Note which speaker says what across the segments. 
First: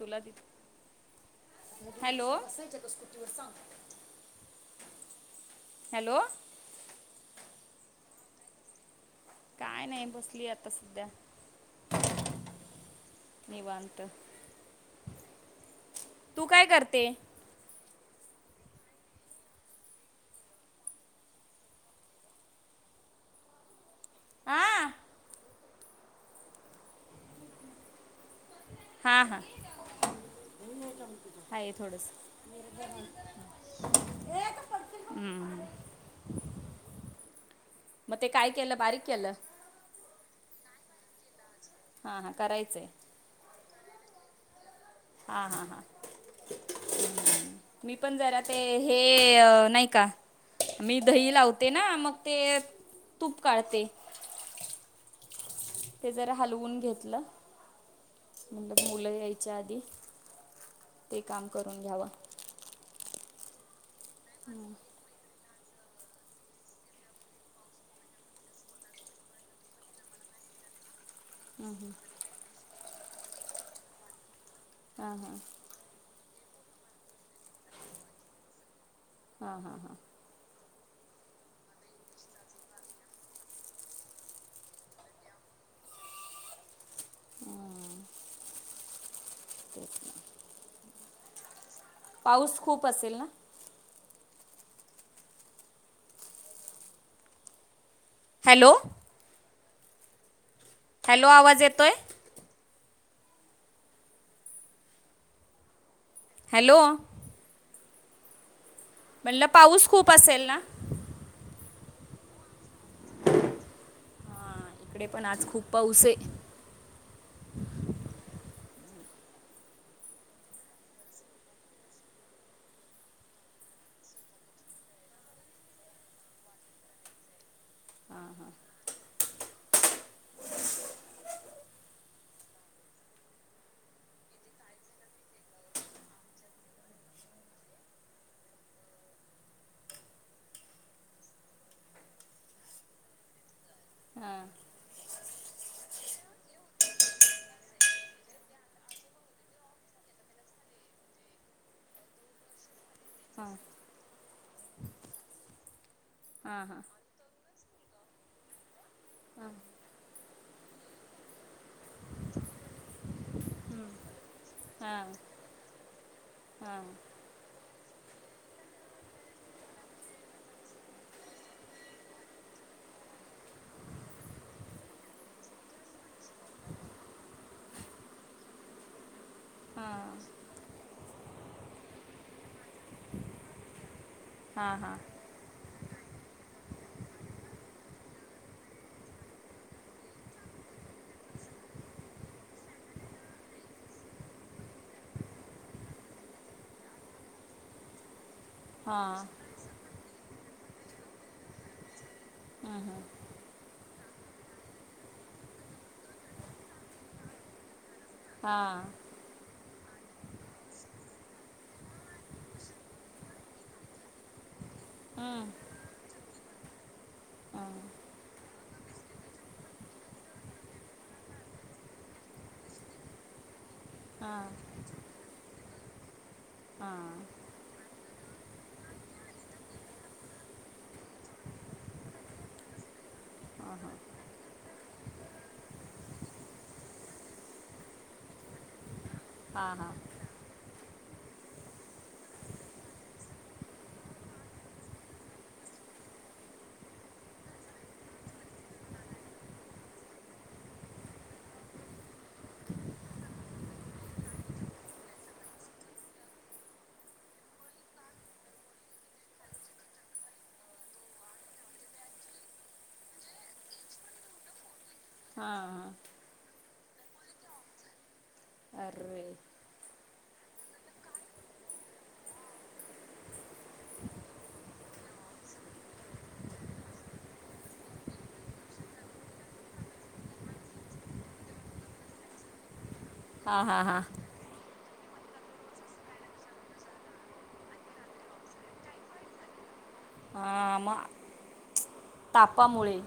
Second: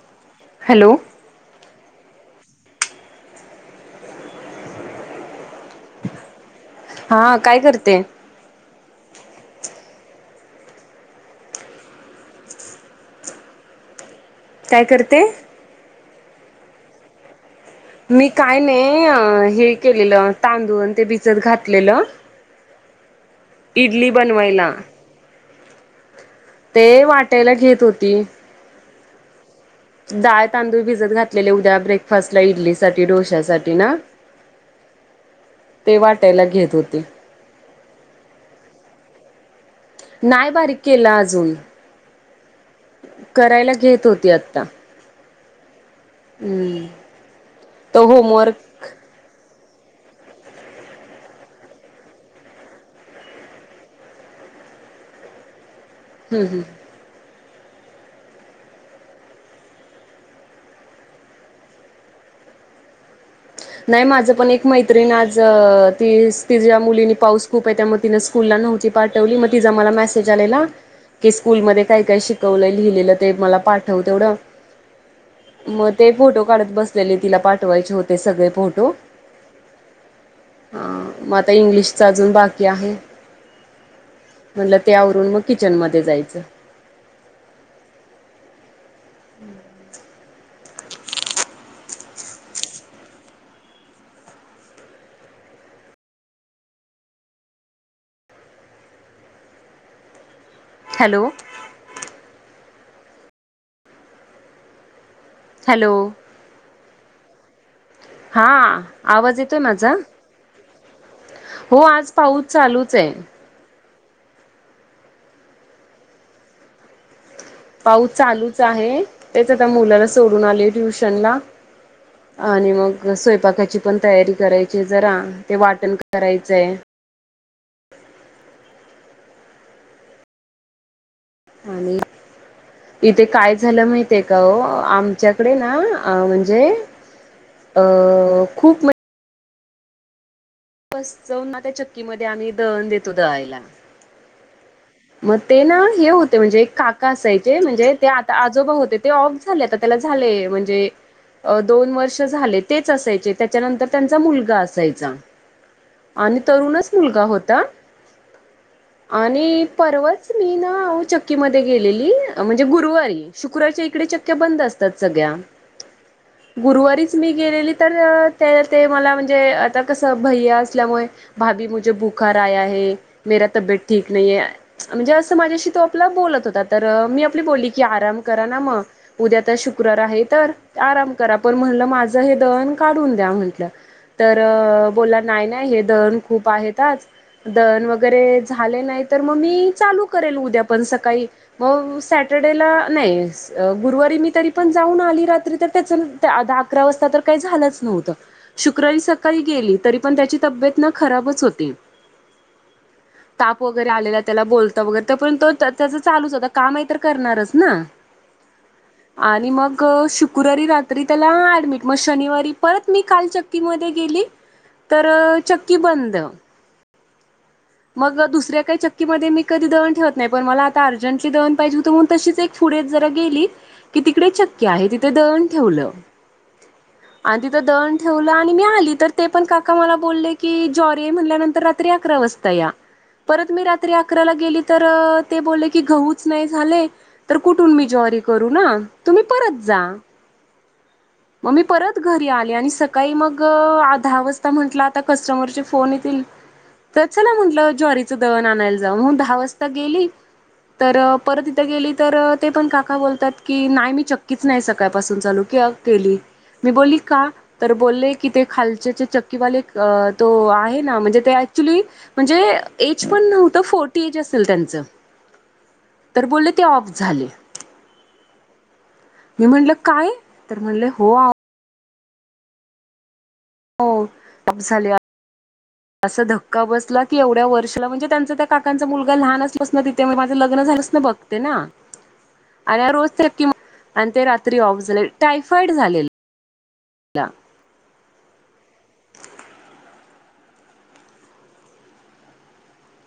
Speaker 1: Hello!
Speaker 2: Hello.
Speaker 1: Hello!
Speaker 2: हा काय करतेय.
Speaker 1: काय नाही बसली आता सध्या. निवांत.
Speaker 2: कायं करते
Speaker 1: तूं कायं करते
Speaker 2: मी कायं नाहीं हे केलेलं तांदूळ ते भिजतं घातलेलं इडली
Speaker 1: हा
Speaker 2: बनवांयला ते वाटांयला घेतं होती
Speaker 1: हां हां
Speaker 2: डाळं तांदूळ भिजतं घातलेले उद्यां
Speaker 1: थोडंस
Speaker 2: ब्रेकफास्टला इडली सांठी डोश्यांसाठी नां ते वाटांयला घेतं होते
Speaker 1: मगं ते कायं केलं बारीक केलं
Speaker 2: नाहीं बारीक केलां अजूंन
Speaker 1: हां हां करायचंय
Speaker 2: करांयला घेतं होती आंता
Speaker 1: हां हां हां मी
Speaker 2: तो
Speaker 1: पणं जरां ते
Speaker 2: होमवर्क
Speaker 1: हे नाहीं कां मी दही लावते नां मगं ते तूंप काढते ते जरां
Speaker 2: हम्म हम्म.
Speaker 1: हलवूंन घेतलं म्हणजे मुलं यांयच्या आंधी ते कायं करूंन घ्यावं
Speaker 2: नाहीं माझं पणं एक मैत्रीण आंज ती ति मुलीनी पाऊस खूंप आहे त्यां मगं तिनं स्कूंलला मूलं नव्हती पाठवली मगं तिचां मलां मेसेज स्कूंल मध्ये कायं कायं शिकवलं लिहिलेलं ते मलां पाठवं तेवढं
Speaker 1: हां हां
Speaker 2: मगं ते फोटो काढतं बसलेले तिलां पाठवांयचे होते सगळें फोटो
Speaker 1: हां हां हां
Speaker 2: हां मगं आंता इंग्लिशचां अजूंनही बाकी आहे. म्हणलं त्यांवरूंन मगं किचनमध्यें जायचं
Speaker 1: हम्मं ते पाऊस खूंप असेल नां हॅलो हॅलो आवांज येतोय
Speaker 2: हॅलो
Speaker 1: हॅलो
Speaker 2: हां आवांज
Speaker 1: म्हणलं
Speaker 2: येतोय
Speaker 1: पाऊस
Speaker 2: माझां
Speaker 1: खूप असेल ना
Speaker 2: हो आंज पाऊस चालूंच आहे.
Speaker 1: हां इकडे पणं आंज खूंप पाऊस आहे.
Speaker 2: पाऊस चालूं चं आहे. तेचं आंता मुलांला सोडूंन आलें ट्युंशन लां आणि मगं स्वयंपाकांची पणं तयारी करांयची जरां ते वाटणं करायचंय
Speaker 1: हां हां
Speaker 2: हम्मं इथे कायं झालं माहितयं कां आमच्यांकडे नां म्हणजे अं खूंप बसं जाऊंन आंता त्या चक्कीमध्यें आम्हीं दळंण देतो दळांयला
Speaker 1: हां
Speaker 2: मगं ते नां हे होते म्हणजे एक काका असायचे म्हणजे ते आंता आजोबा होते ते ऑफ झाले आंता त्यांला झाले म्हणजे अं दोन वर्ष झाले तेचं असांयचे
Speaker 1: हां
Speaker 2: त्याच्यानंतर त्यांचा मुलंगा असांयचा आणि
Speaker 1: हां हां
Speaker 2: तरुंणचं मुलंगा होतां आणि परवाच मी ना.. चक्कीमध्ये गेलेली म्हणजे गुरुवारी, शुक्रवारच्या इकडे चक्की बंद असतात
Speaker 1: हां
Speaker 2: सगळ्या
Speaker 1: हां
Speaker 2: गुरुवारीच मी गेलेली तर ते, ते मला म्हणजे आता कसं भै्या असल्यामुळे भाभी मुझे बुखार आया है! मेरा तबीयेत ठीक नाही आहे. म्हणजे असं माझ्याशी तो आपला बोलत होता., तर मी आपली बोली की आराम करा ना मग. उद्या तर शुक्रार आहे तर आराम करा., पण म्हणलं माझं हे दळण काढून द्या म्हंटलं तर
Speaker 1: हां हां
Speaker 2: बोला नाही -नाही, हे दळण खूप आहेतच आज दळण वगैरे झाले नाही.. तर मग मी चालू करेल उद्या पण सकाळी मग सटर्डेला नाही. अ गुरुवारी मी तरी पण जाऊन आली रात्री तर त्याच आधा अकरा वाजता तर काही झालंच नव्हतं.
Speaker 1: हां
Speaker 2: शुक्रवारी
Speaker 1: हां
Speaker 2: सकाळी गेली तरी पण त्याची तब्येत न खराबच होती.
Speaker 1: हा -हा
Speaker 2: ताप वगैरे आलेला. त्याला बोलत वगैरे तर पण तो त्याच चालूच होता कामही तर करणारच ना
Speaker 1: हां
Speaker 2: आणि मग शुक्रवारी रात्री त्याला ऍडमिट मग शनिवारी परत मी कालचक्कीमध्ये गेली तर चक्की बंद.. मग दुसऱ्या काही चक्की की मध्ये मी कधी दळण ठेवत नाही पण मला आता अर्जंटली दळण पाहिजे होत., म्हणून तशीच एक पुढे जरा गेली कि तिकडे चक्की आहे तिथे दळण ठेवलं.
Speaker 1: हा
Speaker 2: आणि तिथं दळण ठेवलं आणि मी आली तर ते पण काका मला बोलले की, ज्वारी आहे म्हणल्यानंतर रात्री अकरा वाजता या परत मी रात्री अकराला गेली तर ते बोलले की गऊच नाही झाले. तर कुठून मी ज्वारी करू ना, तुम्ही परत
Speaker 1: हां हां
Speaker 2: जा. मग मी परत घरी आले, आणि सकाळी मग दहा वाजता म्हंटलं आता कस्टमरचे फोन येतील. तर चला म्हंटलं ज्वारीचं दळण आणायला जाव मग दहा वाजता गेली. तर परत इथं गेली तर ते पण काका बोलतात की, नाही मी चक्कीच नाही सकाळपासून चालू कि केली, मी बोलली का? तर बोलले की ते खालच्याचे चक्कीवाले तो आहे ना, म्हणजे ते ऍक्च्युली म्हणजे एज पण नव्हतं फोर्टी एज असेल त्यांचं
Speaker 1: हा- हा
Speaker 2: तर बोलले ते ऑफ झाले.
Speaker 1: अरे
Speaker 2: म्हल काय? तर म्हणले होअहो. हो ऑफ झाले, ऑफ असा धक्का बसला की एवढ्या वर्षाला म्हणजे त्यांच त्या काकांचा मुलगा लहान असल्या पासन, ना मी तिथे माझं लग्न झाल्या झालंच न बघते रोज
Speaker 1: हां हां हां
Speaker 2: आणि ते रात्री ऑफ झाले टायफॉड झालेला. ला
Speaker 1: हा.... मग तापामुळे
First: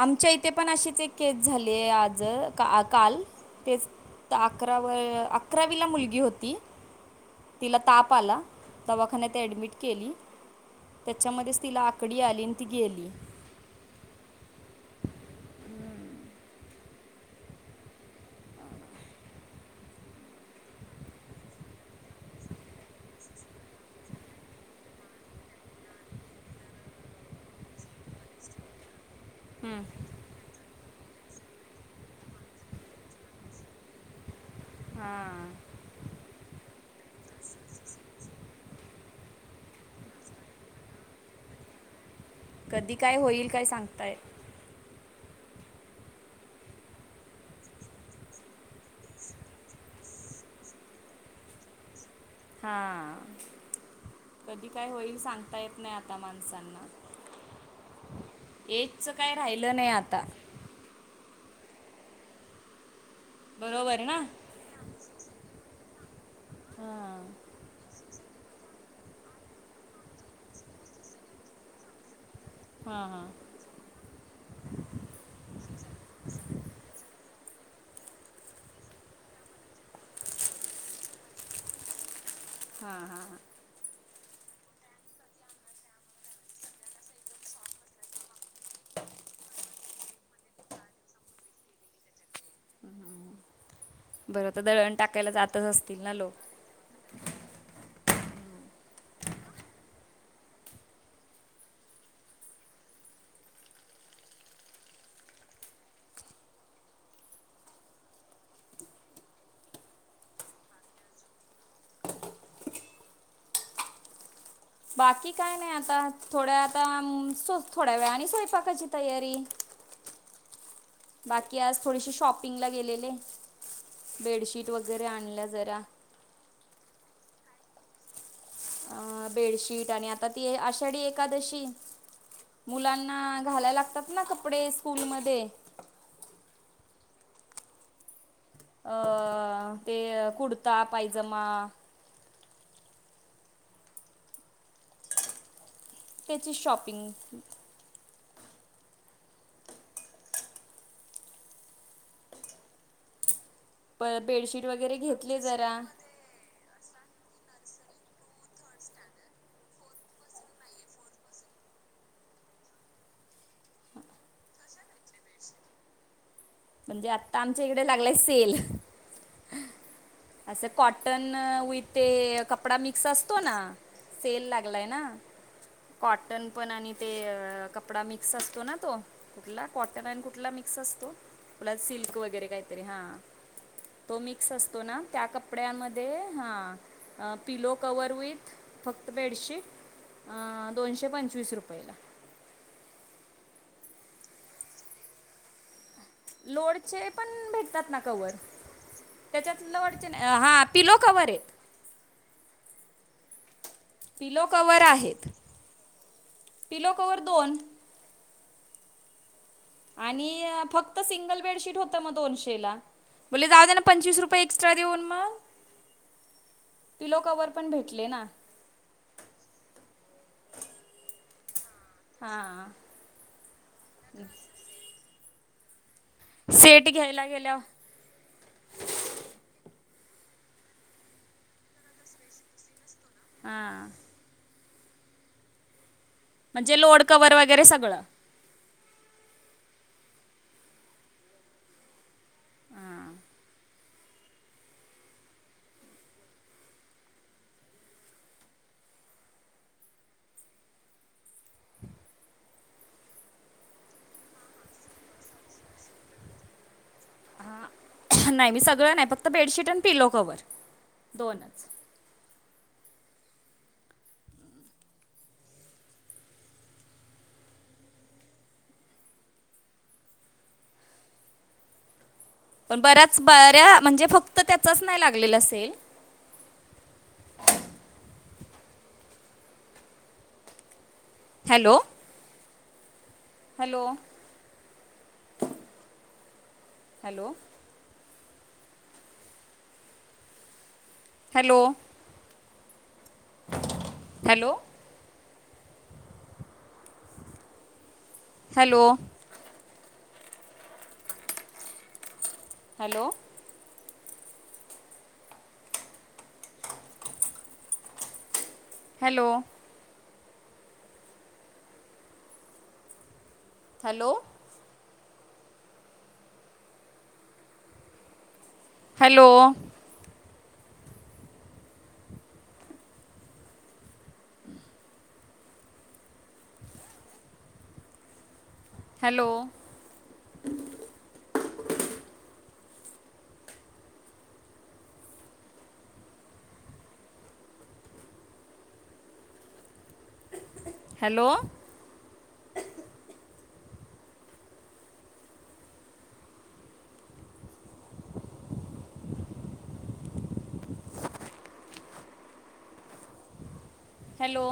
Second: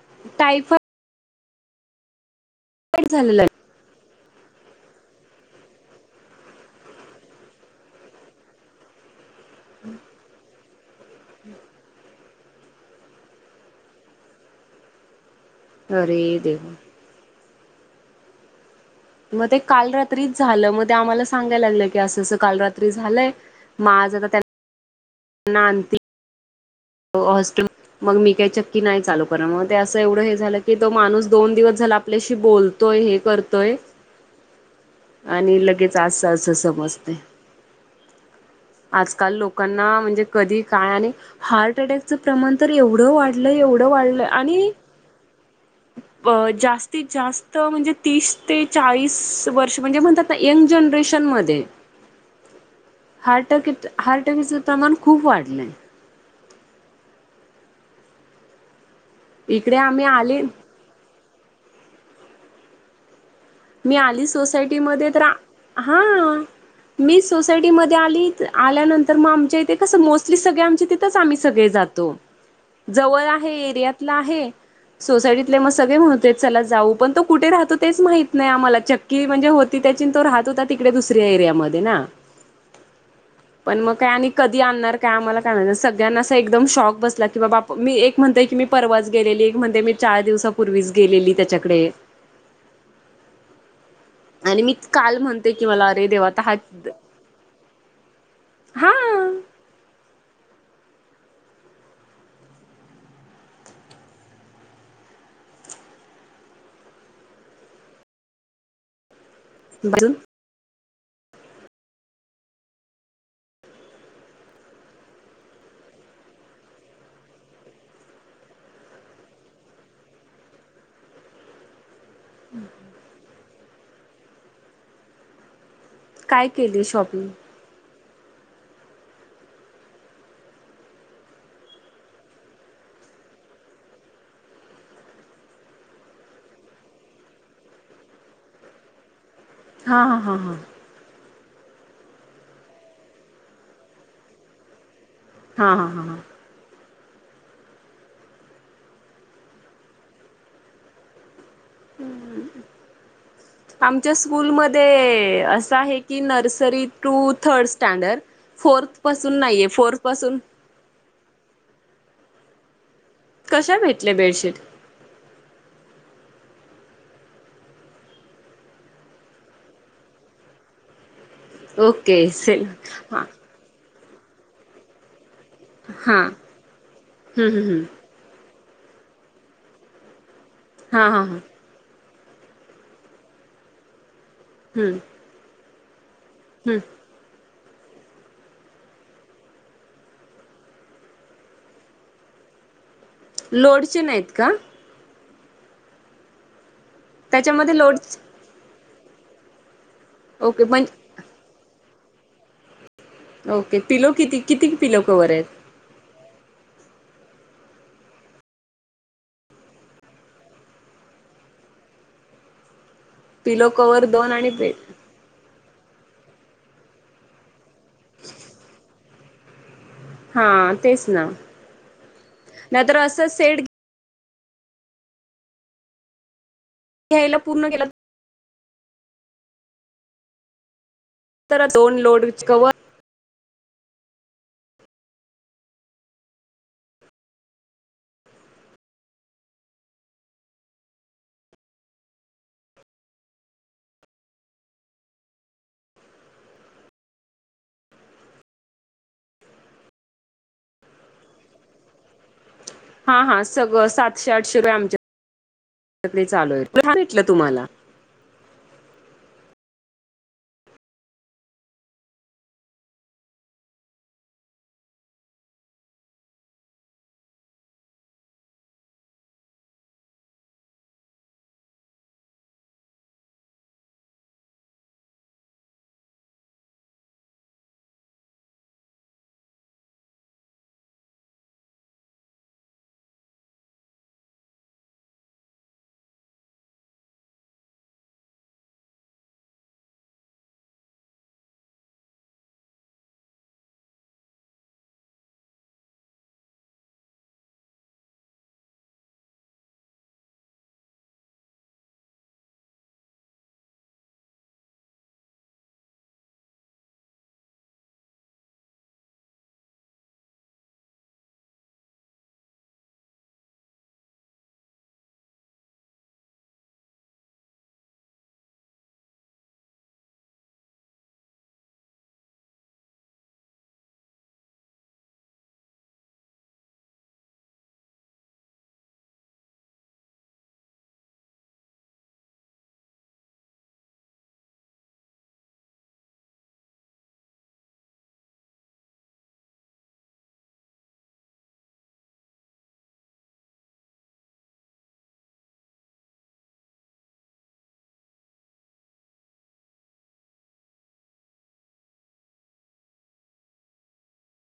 Speaker 1: आमच्या इथे पण
Speaker 2: टायफॉइड
Speaker 1: अशीच एक केस झालीये, आज, काल
Speaker 2: झालेला
Speaker 1: तेच तर अकरावी ला, अकरावीला मुलगी होती. तिला ताप आला दवाखान्यात ऍडमिट केली त्याच्यामध्येच तिला आकडी आली, आणि ती गेली
Speaker 2: अरे.... देवा मग ते काल रात्रीच झालं, मग ते आम्हाला सांगायला लागलं, की असं- असं काल रात्री झालंय माझ नाती होस्ट मग मी काही चक्की नाही चालू कर मग ते असं एवढं हे झालं की तो माणूस दोन दिवस झाला आपल्याशी बोलतो. तो हे करतोय.
Speaker 1: हां
Speaker 2: आणि लगेच असं असं समजते. आजकाल लोकांना म्हणजे कधी काय आणि हार्ट अटॅकचं प्रमाण तर
Speaker 1: कधी
Speaker 2: एवढं
Speaker 1: काय
Speaker 2: वाढलं
Speaker 1: होईल काय
Speaker 2: एवढं
Speaker 1: सांगता
Speaker 2: वाढलं
Speaker 1: येत
Speaker 2: आणि अ जास्तीत जास्त म्हणजे तीस ते चाळीस वर्ष म्हणजे म्हणतात. आता यंग जनरेशनमध्ये
Speaker 1: हा
Speaker 2: हर ट
Speaker 1: कधी काय होईल सांगता येत नाही आता माणसांना हेच काय राहिलं
Speaker 2: इकडे
Speaker 1: नाही
Speaker 2: आम्ही
Speaker 1: आता
Speaker 2: आले मी
Speaker 1: बरोबर ना
Speaker 2: आली सोसायटीमध्ये तर हा मी
Speaker 1: हां
Speaker 2: सोसायटी मध्ये आली, आल्यानंतर मग आमच्या इथे कसं मोस्टली सगळे आमच्या तिथेच आम्ही सगळे जातो.
Speaker 1: हां
Speaker 2: जवळ
Speaker 1: हां
Speaker 2: आहे एरियात आहे सोसायटीतले म सगळे म्हणत चला जाऊ पण तो कुठे राहतो? तेच माहित नाही आम्हाला चक्की म्हणजे होती. त्याची तो राहत होता, तिकडे दुसऱ्या एरियामध्ये ना.
Speaker 1: हां हां हां
Speaker 2: पण मग काय आणि कधी आणणार काय आम्हाला काय म्हणार सगळ्यांना अस एकदम शॉक बसला. की बाबा मी एक म्हणतेय की मी परवाच गेलेली एक म्हणतेय मी चार दिवसापूर्वीच गेलेली त्याच्याकडे
Speaker 1: बरं तर
Speaker 2: आणि मी
Speaker 1: दळण
Speaker 2: काल
Speaker 1: टाकायला
Speaker 2: म्हणते
Speaker 1: जातच
Speaker 2: की मला
Speaker 1: असतील
Speaker 2: अरे
Speaker 1: ना
Speaker 2: देवा
Speaker 1: लोक
Speaker 2: हा हा बोल
Speaker 1: बाकी काय नाही आता थोड्या आता थोड्या वेळाने स्वयंपाकाची तयारी बाकी आज थोडीशी शॉपिंगला गेलेले. बेडशीट वगैरे आणल्या जरा
Speaker 2: काय केली शॉपिंग?
Speaker 1: अ बेडशीट आणि आता ती आषाढी एकादशी मुलांना घालाय लागतात ना कपडे स्कूलमध्ये अ ते
Speaker 2: हा हा हा हा
Speaker 1: कुर्ता पायजमा
Speaker 2: हा हा हा ह
Speaker 1: त्याची शॉपिंग प
Speaker 2: आमच्या
Speaker 1: बेडशीट वगैरे घेतले
Speaker 2: स्कूलमध्ये असं
Speaker 1: जरा
Speaker 2: आहे. की nursery to third standard fourth पासून नाहीये. फोर्थ पासून कशा भेटले बेडशीट?
Speaker 1: म्हणजे आता आमच्या इकडे लागलाय सेल असं कॉटन विथ
Speaker 2: ओके सेल
Speaker 1: कपडा मिक्स
Speaker 2: हा
Speaker 1: असतो ना सेल लागलाय ना.
Speaker 2: हा
Speaker 1: कॉटन पण आणि ते
Speaker 2: हम्म हम्म हम्म
Speaker 1: कपडा मिक्स असतो, ना तो कुठला कॉटन आणि कुठला मिक्स
Speaker 2: हा
Speaker 1: असतो.
Speaker 2: हा हा
Speaker 1: सिल्क वगैरे काहीतरी हा तो मिक्स असतो
Speaker 2: हम्म
Speaker 1: ना त्या कपड्यामध्ये
Speaker 2: हम्म
Speaker 1: हा पिलो कवर विथ फक्त बेडशीट अ दोनशे पंचवीस रुपयेला
Speaker 2: लोडचे नाही आहेत का?
Speaker 1: लोडचे पण
Speaker 2: त्याच्यामध्ये
Speaker 1: भेटतात
Speaker 2: लोड
Speaker 1: ना, कव्हर त्याच्यात लवटच नाही, हा
Speaker 2: ओके पण
Speaker 1: पिलो कवर आहे.
Speaker 2: ओके पिलो किती किती पिलो कवर आहेत.
Speaker 1: पिलो कवर दोन आणि फक्त सिंगल बेडशीट होतं मग दोनशेला. बले जाऊ
Speaker 2: पिलो
Speaker 1: दे ना
Speaker 2: कवर
Speaker 1: पंचवीस
Speaker 2: दोन
Speaker 1: रुपये
Speaker 2: आणि
Speaker 1: एक्स्ट्रा
Speaker 2: बेड
Speaker 1: देऊन मग. पिलो कवर पण भेटले ना
Speaker 2: हा तेच ना
Speaker 1: हा
Speaker 2: नाहीतर असं सेट
Speaker 1: हा शेट
Speaker 2: घ्यायला पूर्ण गेलात तर दोन लोडच कवर
Speaker 1: हा हा म्हणजे लोड कवर्हवर वगैरे सगळं हां
Speaker 2: हा हा सगळं सातशे आठशे रुपये आमच्या चालू आहे भेटलं तुम्हाला
Speaker 1: नाही मी सगळं नाही फक्त बेडशीट आणि पिलो कवर दोनच. पण बऱ्याच बऱ्या म्हणजे फक्त त्याचाच नाही लागलेलं sale. Hello hello hello hello hello hello hello hello hello hello hello hello hello